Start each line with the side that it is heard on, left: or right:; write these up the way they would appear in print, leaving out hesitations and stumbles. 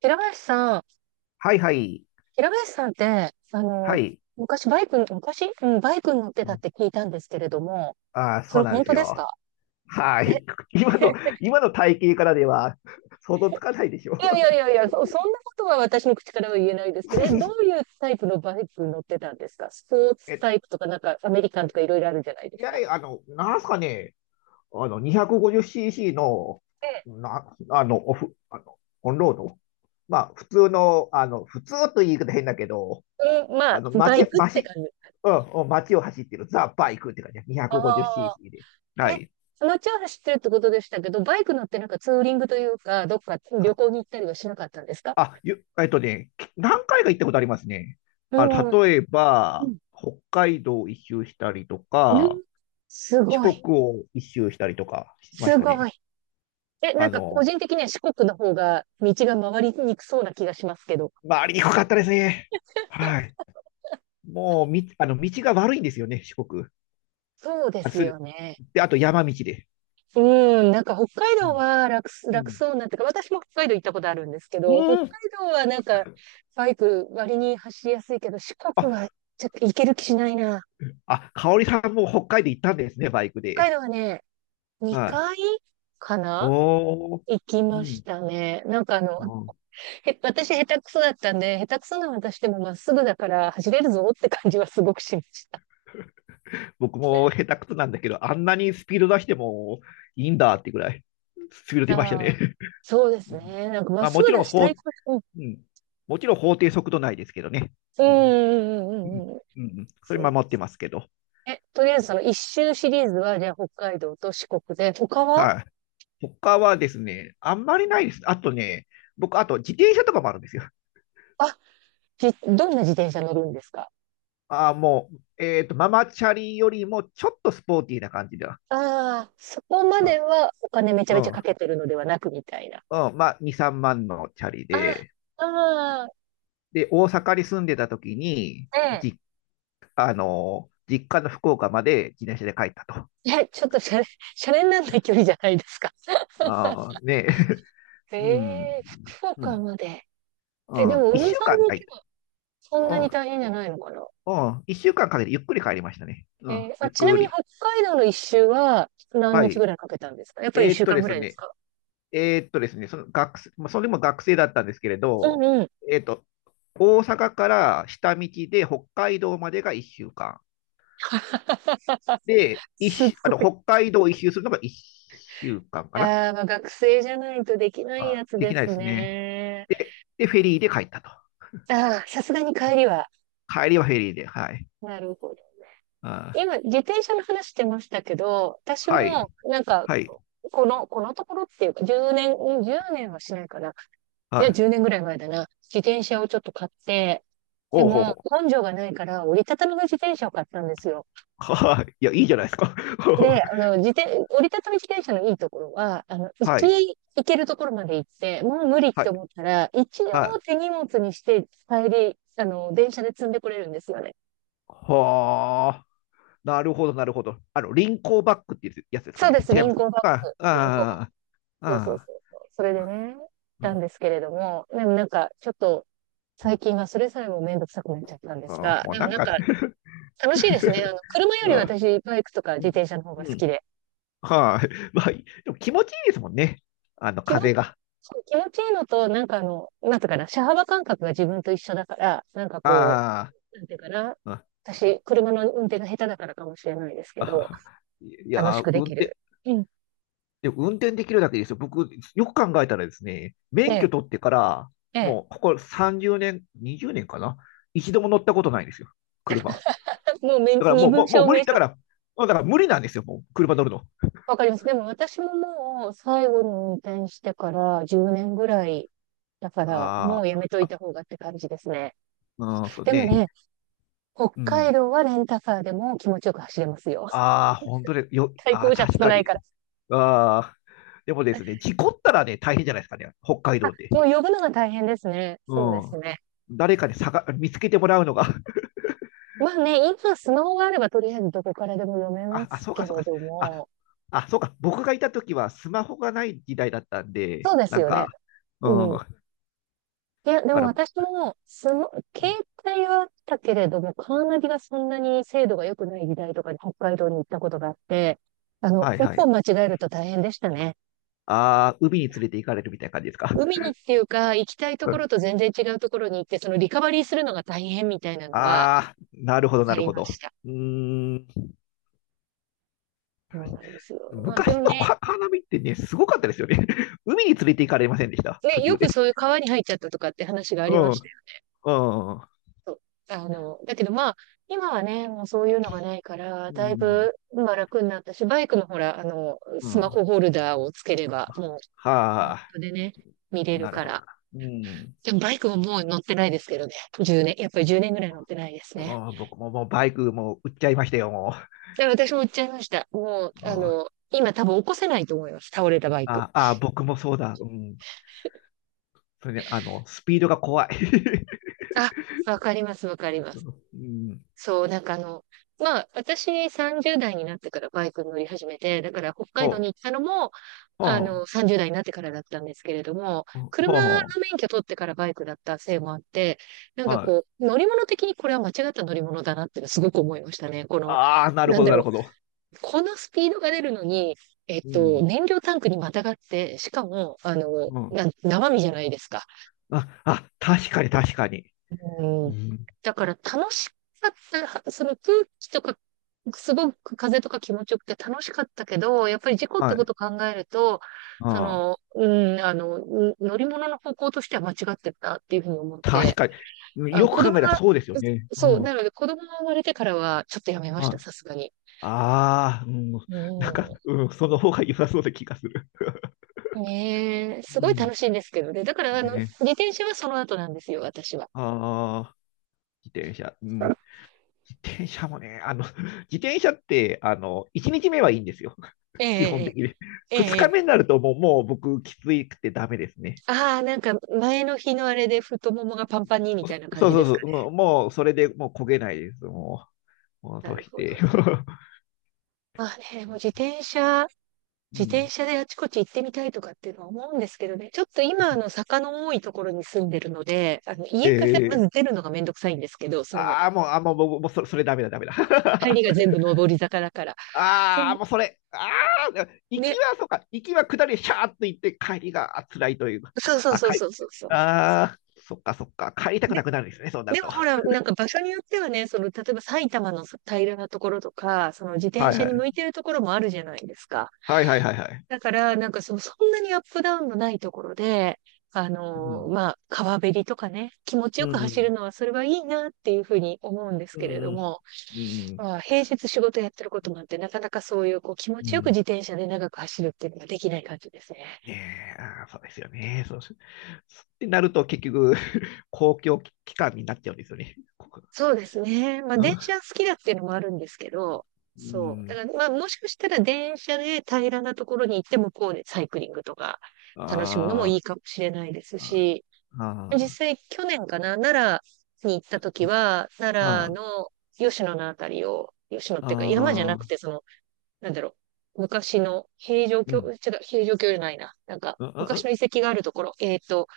right: 平林さん、
left: はいはい。
right: 平林さんって、
left: はい。
right: 昔バイク、昔、バイクに乗って
left: う
right: たっ
left: ん、
right: て聞いたんですけれども、
left: ああ、
right: そ
left: そう
right: れ
left: なん
right: 本
left: です
right: 当です
left: よ。
right: か？
left: は
right: え、
left: い。今の、今の体型からでは 想像つかないでしょ。
right: いやいやいやいや、そんなことは私の口からは言えないですけど、え、どういうタイプのバイクに乗ってたんですか？スポー ツ
left: え、
right: タイプとか、なんかアメリカンとかいろいろあるじゃないで
left: い
right: す
left: やい
right: か。
left: や、なんすかね、250cc の、
right: え
left: な、あの、オフ、あの、オンロード。まあ、普通の、あの、普通という言い方変だけど、
right: え、うん、まあ、バ
left: 街、
right: イクって
left: 街、
right: 感じ。
left: うん、うん、街を走ってるザ・バイクって感じ。
right: あ
left: 250cc で。
right: あ、
left: は
right: え、
left: い。
right: そのうちは走ってるってことでしたけど、バイク乗ってなんかツーリングというか、どっか旅行に行ったりはしなかったんですか？
left: あ、ゆ、えっとね、き何回か行ったことありますね。
right: うん。
left: 例え
right: う
left: ば、
right: ん
left: 北海道を一周したりと
right: う
left: か、
right: ん、す
left: 四
right: ご
left: 国
right: い。
left: を一周したりとかしまし
right: す
left: た
right: ごい。
left: ね。
right: え、な
left: あ
right: んか個
left: の、
right: 人的には四国の方が道が回りにくそうな気がしますけど。
left: 回りにくかったですね。はい。もう、み、あの、道が悪いんですよね、四国。
right: そうで
left: あ、
right: す
left: す、
right: よね。
left: で、あと山道で。
right: うん、なんか北海
left: う
right: 道
left: ん。
right: は
left: う
right: 楽
left: ん。
right: そうなってか、私も北海道行ったことあるんですけど、北
left: うん。
right: 海道はなんかバイク割に走りやすいけど、四
left: あ、
right: 国はちょっと行ける気しないな。
left: あ、香織さんも北海道行ったんですね、バイク
right: 北海
left: で。
right: 道はね、
left: はい。
right: 2回かな、
left: おー。
right: 行き
left: う
right: まし
left: ん。
right: たね。
left: うん、
right: 私下手くそだったんで、下手くそな私でもまっすぐだから走れるぞって感じはすごくしました。
left: 僕も下手くそなんだけど、あんなにスピード出してもいいんだってぐらい、スピード出ました
right: ああ、
left: ね。
right: そうで
left: う
right: す
left: ん、
right: ね。なんか、まっ
left: まあ、
right: すぐだし、対抗、
left: うん、もちろん法定速度内ですけどね。
right: う
left: うん、
right: ん、うん、う
left: う
right: ん、う
left: ん、
right: ん、うんうん。
left: うん、それ
right: そ
left: 守ってますけど。
right: う。え、とりあえずその一周シリーズは、じゃあ北海道と四国で、他は？
left: はい。他はですね、あんまりないです。あとね、僕、あと自転車とかもあるんですよ。
right: あ、どんな自転車乗るんですか？
left: ああ、もう、ママチャリよりもちょっとスポーティーな感じだ。
right: ああー、そこま
left: う
right: で
left: ん、
right: はお金めちゃ
left: う
right: めち
left: ん、
right: ゃ
left: う
right: か
left: ん、
right: けてるのではなくみたいな。
left: まあ、2、3万のチャリ
right: あ
left: で、
right: あ、あ
left: で、大阪に住んでた時に、
right: あ、ね
left: 実実家の福岡まで自転車で帰ったと。
right: え。え、ちょっとシャレ、シャレになんない距離じゃないですか。
left: あーねえ、
right: え
left: うん、
right: え、福
left: う
right: 岡
left: ん、
right: まで。
left: う
right: え、で
left: ん、
right: も
left: 一
right: 海沿いに
left: 週間
right: 行
left: 帰っ
right: け
left: た。
right: ばそんなに大変じゃないのかな？
left: うん、うん、一週間かんかけてゆっくり帰りましたね。うん、
right: えー、
left: ゆ
right: あ、
left: っ
right: ちな
left: く
right: みに北
left: り。
right: 海道の一周は何
left: は
right: 日ぐ
left: い。
right: らいかけたんですか？やっぱり一週間
left: で
right: ぐ
left: す
right: らいです
left: ね、
right: か？
left: ですね、その学生、まあ、それも学生だったんですけれ
right: うん
left: ど、
right: うん。
left: えーっと、大阪から下道で北海道までが一週間。で、一
right: す
left: 周、あ
right: ご
left: の、
right: い。
left: 北海道を一周するのが一週間かんかな。
right: ああ、まあ学生じゃないとできないや
left: あ、
right: つ
left: で
right: で
left: きな
right: す
left: いですね。
right: ね。
left: で、フェリーで帰ったと。
right: ああ、さすがに帰りは。
left: 帰りはフェリーで、はい。
right: なるほど。
left: あー、
right: 今、自転車の話してましたけど、私
left: はい、
right: も、なんか、
left: はい、
right: この、このところっていうか、10年、年はしないかな。
left: は
right: いや、
left: い。
right: 10年ぐらい前だな。自転車をちょっと買って、で
left: おうほう
right: も、
left: ほ
right: 根性がないから、折りたたみの自転車を買ったんですよ。
left: う。はい。いや、いいじゃないですか。
right: で、あの、折りたたみ自転車のいいところは、あの、
left: はい、
right: 行けるところまで行って、もう無理っ
left: は
right: て
left: い、
right: 思ったら、一応
left: はい。
right: 手荷物にして、帰り、あの、電車で積んでこれるんですよね。
left: はあ、なるほど、なるほど。リンコーバックっていうやつですか
right: そう
left: ね。
right: です、
left: 違い
right: リ
left: ま
right: ン
left: す。
right: コーバ
left: あ
right: ッ
left: あ、
right: グ。リンコーバッグ。
left: ああ、
right: そうそう
left: あ
right: そうそう。それでね、なん
left: あ、
right: ですけれども、でもなんか、ちょっと、最近はそれさえもめんどくさくなっちゃったんです
left: あ
right: が、
left: もう
right: でも
left: なん
right: なん
left: か
right: か、楽しいですね。あの、車より
left: ああ、
right: 私、バイクとか
left: う
right: 自
left: ん、
right: 転車の方
left: う
right: が好き
left: ん、
right: で。
left: はい。まあ、でも気持ちいいですもんね。
right: 仕事
left: 風が。
right: そう、気持ちいいのと、なんかあの、なんていうかな、車幅感覚が自分と一緒だから、なんかこ
left: あ
right: う、なんていうかな、
left: あ、
right: 私、車の運転が下手だからかもしれないですけど、
left: ああ、い
right: 楽
left: や
right: し
left: ー、
right: くできる。うん。
left: 運転できるだけですよ。僕、よく考えたらですね、免
right: で、
left: 許取ってから、
right: え
left: も
right: え、
left: う、ここ30年、20年かな、一度も乗ったことないんですよ。車。
right: もうめ
left: だから
right: 身
left: もう、
right: 分
left: もう
right: 証
left: 無
right: 明
left: 理。だか
right: 書。
left: ら、もうだから無理なんですよ。もう、車乗るの。
right: わかります。でも私ももう最後に運転してから10年ぐらいだから、も
left: あ
right: うやめと
left: ー
right: い
left: あ、
right: た方がって感じですね。
left: うん、そう
right: でも
left: ね。
right: ね、北
left: うん。
right: 海道はレンタカーでも気持ちよく走れますよ。
left: ああ、本当で、
right: 対
left: ああ、
right: 向車
left: 確
right: 少
left: か
right: ない
left: に。
right: から。
left: ああ、でもですね、事故ったらね、大変じゃないですかね。北海
right: あ、
left: 道で。
right: もう呼ぶのが大変ですね。
left: う
right: そうです
left: ん。
right: ね。
left: 誰かにさ見つけてもらうのが、
right: まあね、今スマホがあればとりあえずどこからでも読めま
left: あ、あ、
right: す
left: そう
right: け
left: か、
right: れ
left: そうか。
right: ど
left: あ、
right: も、
left: あ、そうか。僕がいた時はスマホがない時代だったんで、
right: そうです
left: なん
right: よね。
left: か、
right: う
left: うん。
right: ん。
left: だ
right: いや、で
left: か
right: も
left: ら、
right: 私も、携帯はあったけれども、カーナビがそんなに精度が良くない時代とかに北海道に行ったことがあって、あの、
left: はい
right: 一
left: はい。
right: 本間違えると大変でしたね。
left: ああ、海に連れて行かれるみたいな感じですか。
right: 海にっていうか、行きたいところと 全然違うところに行って、そのリカバリーするのが大変みたいなのは
left: ああ、なるほど、な
right: あ
left: る
right: り
left: ほ
right: まし
left: ど。
right: た。
left: うーん。
right: そうなんですよ。まあ、で
left: 昔
right: も
left: の
right: ね、
left: カーナビってね、すごかったですよね。海に連れて行かれませんでした、途
right: ね、よ
left: 中で。
right: くそういう川に入っちゃったとかって話があ
left: う
right: りま
left: ん、う
right: した。
left: ん、
right: そう、あの、だけどまあ、今はね、もうそういうのがないから、
left: う
right: だい
left: ん、
right: ぶ、まあ楽になったし、バイクのほら、あの、
left: う
right: スマ
left: ん。
right: ホホルダーをつければ、もう、マ
left: は
right: ッ
left: あ、
right: プでね、見れる
left: なる
right: か
left: ほど
right: ら。
left: な。うん。
right: でもバイクももう乗ってないですけどね。1年、やっぱり10年ぐらい乗ってないですね。
left: もう僕ももうバイクもう売っちゃいましたよ、も
right: で、私も売っちゃいました。もう、
left: う。う
right: あ
left: ん、
right: の、今多分起こせないと思います。倒れたバイク。
left: ああ、僕もそうだ。うん。それで、スピードが怖い。
right: あ、わかります、わかります。
left: うん。
right: そう、なんかあの、まあ、私30代になってからバイクに乗り始めて、だから北海道に
left: ほ
right: 行っ
left: う、
right: たのも、
left: ほ
right: あ
left: う、
right: の、30代になってからだったんですけれども、
left: ほう、
right: 車の
left: ほ
right: 免許取ってからバイクだったせいもあって、なん
left: う、
right: か
left: はい。
right: こう、乗り物的にこれは間違った乗り物だなっていうのすごく思いましたね。この、
left: ああ、なる
right: な
left: ほ
right: ん
left: ど、
right: だ
left: なる
right: ろ
left: ほど。
right: う、このスピードが出るのに、えっ
left: う
right: と、
left: ん。
right: 燃料タンクにまたがって、しかも、あの、
left: うん。
right: 生身じゃないですか。
left: あ、あ、確かに、確かに。う
right: うん。
left: ん。
right: だから楽しかった、その空気とかすごく風とか気持ちよくて楽しかったけど、やっぱり事故っ
left: は
right: てこ
left: い。
right: とを考えると、そ
left: ああ、
right: の、うん、あの、うん、乗り物の方向としては間違ってたっていうふうに思っ
left: 確
right: て、
left: かに。うん、
right: あ、
left: よ
right: 子
left: く考
right: 供
left: えたら
right: が、
left: そうですよね。う
right: そう、な
left: ん。
right: ので子供が生まれてからはちょっとやめました、
left: はい。
right: さすがに。
left: ああ、うん。なんか、
right: う
left: うん、その方が良さそうな気がする。
right: ん。ねえ、す
left: う
right: ごい
left: ん。
right: 楽しいんですけどね。だから、あの、
left: ね。
right: 自転車はその後なんですよ、私は。
left: ああ、自転車。うん。自転車もね、自転車って、1日目はいいんですよ。
right: え
left: 基本的
right: え、
left: に。
right: ええ、
left: 2
right: え
left: 日目
right: え。
left: になるともう、もう、僕、きついくてダメですね。
right: ああ、なんか前の日のあれで太ももがパンパンにみた
left: そ
right: いな感
left: そう
right: じ
left: そ
right: で
left: う
right: す
left: そ
right: か？
left: う、もう、もうそれでもう焦げないです。もう、もう
right: な
left: と
right: る
left: し
right: ほど
left: て。
right: ね。まあね、もう自転車
left: う
right: 自転
left: ん、
right: 車であちこち行ってみたいとかっていうのは思うんですけどね、ちょっと今、あの、坂の多いところに住んでるので、あの、
left: え
right: 家からま
left: ー、
right: ず出るのがめんどくさいんですけど、その、
left: ああ、もう、あもう、もう、もうそれダメだ、ダメだ。
right: 入 りが全部上り坂だから。で
left: ああ、
right: も、
left: もうそれ、ああ、行き
right: ね、
left: は、そうか、行きは下り、シャーっと行って、帰りがあ辛いというか、
right: そうそう
left: あ、
right: そう
left: 帰
right: そ
left: り、
right: うそうそう。
left: ああ、そっか、そっか、帰りたく
right: で、
left: なくなるんですね、そうなる
right: でも
left: と。
right: ほら、なんか場所によってはね、その、例えば埼玉の平らなところとか、その自転
left: はい
right: 車
left: は
right: に
left: い。
right: 向いてるところもあるじゃないですか。
left: はいはいはいはい。
right: だから、なんかそう、そんなにアップダウンのないところで、あ
left: う
right: の
left: ん。
right: ー、まあ、川べりとかね、気持ち
left: う
right: よく走る
left: ん。
right: のは、それはいいなっていうふうに思うんです
left: う
right: けれど
left: ん。うん。
right: も、
left: うん。
right: まあ、平日仕事やってることもあって、なかなかそういう、こう、気持
left: う
right: ちよく
left: ん、
right: 自転車で長く走るっていうのができない感じですね。
left: ねえ、あー、そうですよね。そうし、そうってなると結局、公共機関になっちゃうんですよね。
right: そうですね。まあ、
left: う
right: 電車
left: ん。
right: 好きだっていうのもあるんですけど、
left: う
right: そう。だ
left: ん。
right: から、まあ、もしかしたら電車で平らなところに行って向こうでサイクリングとか楽しむのもい
left: あ
right: いかもしれないで
left: ー
right: す
left: あ
right: し、
left: ー、
right: 実
left: あ
right: 際去年かな、奈良に行った時は、
left: ーあ
right: 奈良
left: ー、
right: の吉野のあたりを、吉野っ
left: あ
right: ていうか山じゃなく
left: ー、
right: て、その、なんだろう、昔の平城
left: う
right: 京、
left: ん。
right: 違う、平城京じゃないな。なんか、
left: うん。うん。う
right: 昔の遺
left: ん、
right: 跡があるところ、えっと、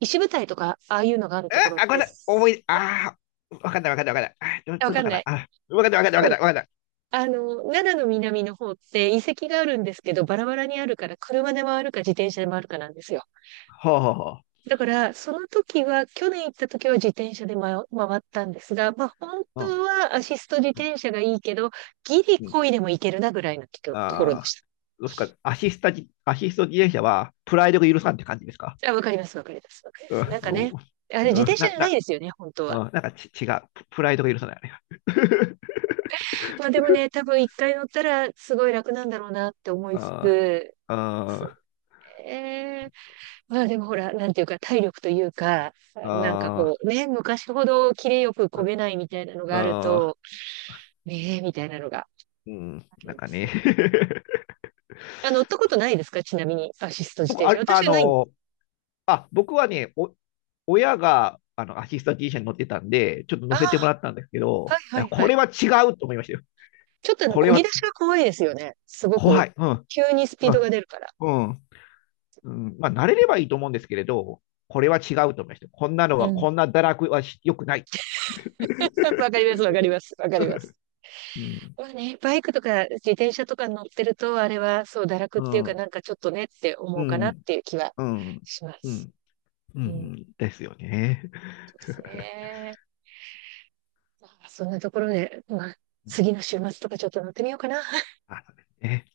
right: 石舞台とか、ああいうのがあるところっ
left: ごめん
right: て、
left: なさい。ああ、わかんないわかんないわかんない。あ、どう
right: あ、わ
left: どうぞ
right: かん
left: か
right: な
left: な。
right: い。
left: あ、わかんないわかんないわか
right: で
left: んない
right: も、
left: わかんない。
right: あの、奈良の南の方って遺跡があるんですけど、バラバラにあるから、車で回るか自転車で回るかなんですよ。
left: ほうほうほ
right: だから、その時は、去年行った時は自転車で回ったんですが、まあ、本
left: う。
right: 当はアシスト自
left: うん。
right: 転車がいいけど、ギリ
left: うん、
right: 漕いでもいけるなぐらいのところで
left: ああ、
right: し
left: どうですか？アシスト自転車はプライドが許さんって感じですか？
right: た。あ、わかります、わかります、わかりま
left: う
right: す。な
left: ん、
right: んかね、あれ自
left: う
right: 転
left: ん、
right: 車
left: な、
right: じゃない
left: な、
right: ですよね、本当
left: う
right: は。
left: ん、なんかち、違う。プライドが許さない、あれが。
right: まあでもね、多分一回乗ったらすごい楽なんだろうなって 思いつ
left: あ
right: つ、
left: ー
right: そう
left: あ
right: ね。まあでもほら、なんていうか体力というか、
left: ー、
right: なんか
left: あ
right: こうね、昔ほどキレよく漕げないみたいなの
left: ー
right: がある
left: あ
right: と、ねえ、みたいなのが
left: ー、うん、
right: あり
left: なん
right: ま
left: か
right: す
left: ね。
right: ね。あ、乗ったことないですか？ちなみに、アシスト自
left: 僕、
right: 転
left: あ
right: 車。
left: れ、あ
right: 私はないんです。
left: の、僕はね、親が、アシスタ T 社に乗ってたんで、ちょっと
right: あ
left: 乗せても
right: あ、
left: らったんですけ
right: はい
left: ど、い
right: は
left: や、
right: い
left: こ
right: はい。
left: れは違うと思いましたよ。
right: ちょっとあの、
left: こ
right: 漕
left: れ
right: ぎ
left: は
right: 出しが怖いですよね。すご
left: 怖
right: く。
left: い。うん、
right: 急にスピ
left: う
right: ードが
left: ん、
right: 出るから。
left: うん、うん。まあ、慣れればいいと思うんですけれど、これは違うと思いました。
right: うん。
left: こんな堕落はし良くない。
right: わかります、わかります、わかります。
left: うん。
right: まあね、バイクとか自転車とか乗ってると、あれはそう、堕落っ
left: う
right: ていうか、
left: ん、
right: なんかちょっとねって
left: う
right: 思うかなっ
left: ん、
right: ていう気は
left: うん、
right: しま
left: う
right: す。
left: ん、う
right: うん、そ
left: ん、ですよね。
right: うですね。まあ、そんなところで、まあ、次の週末とかちょっと乗ってみようかな。
left: あ、そうですね。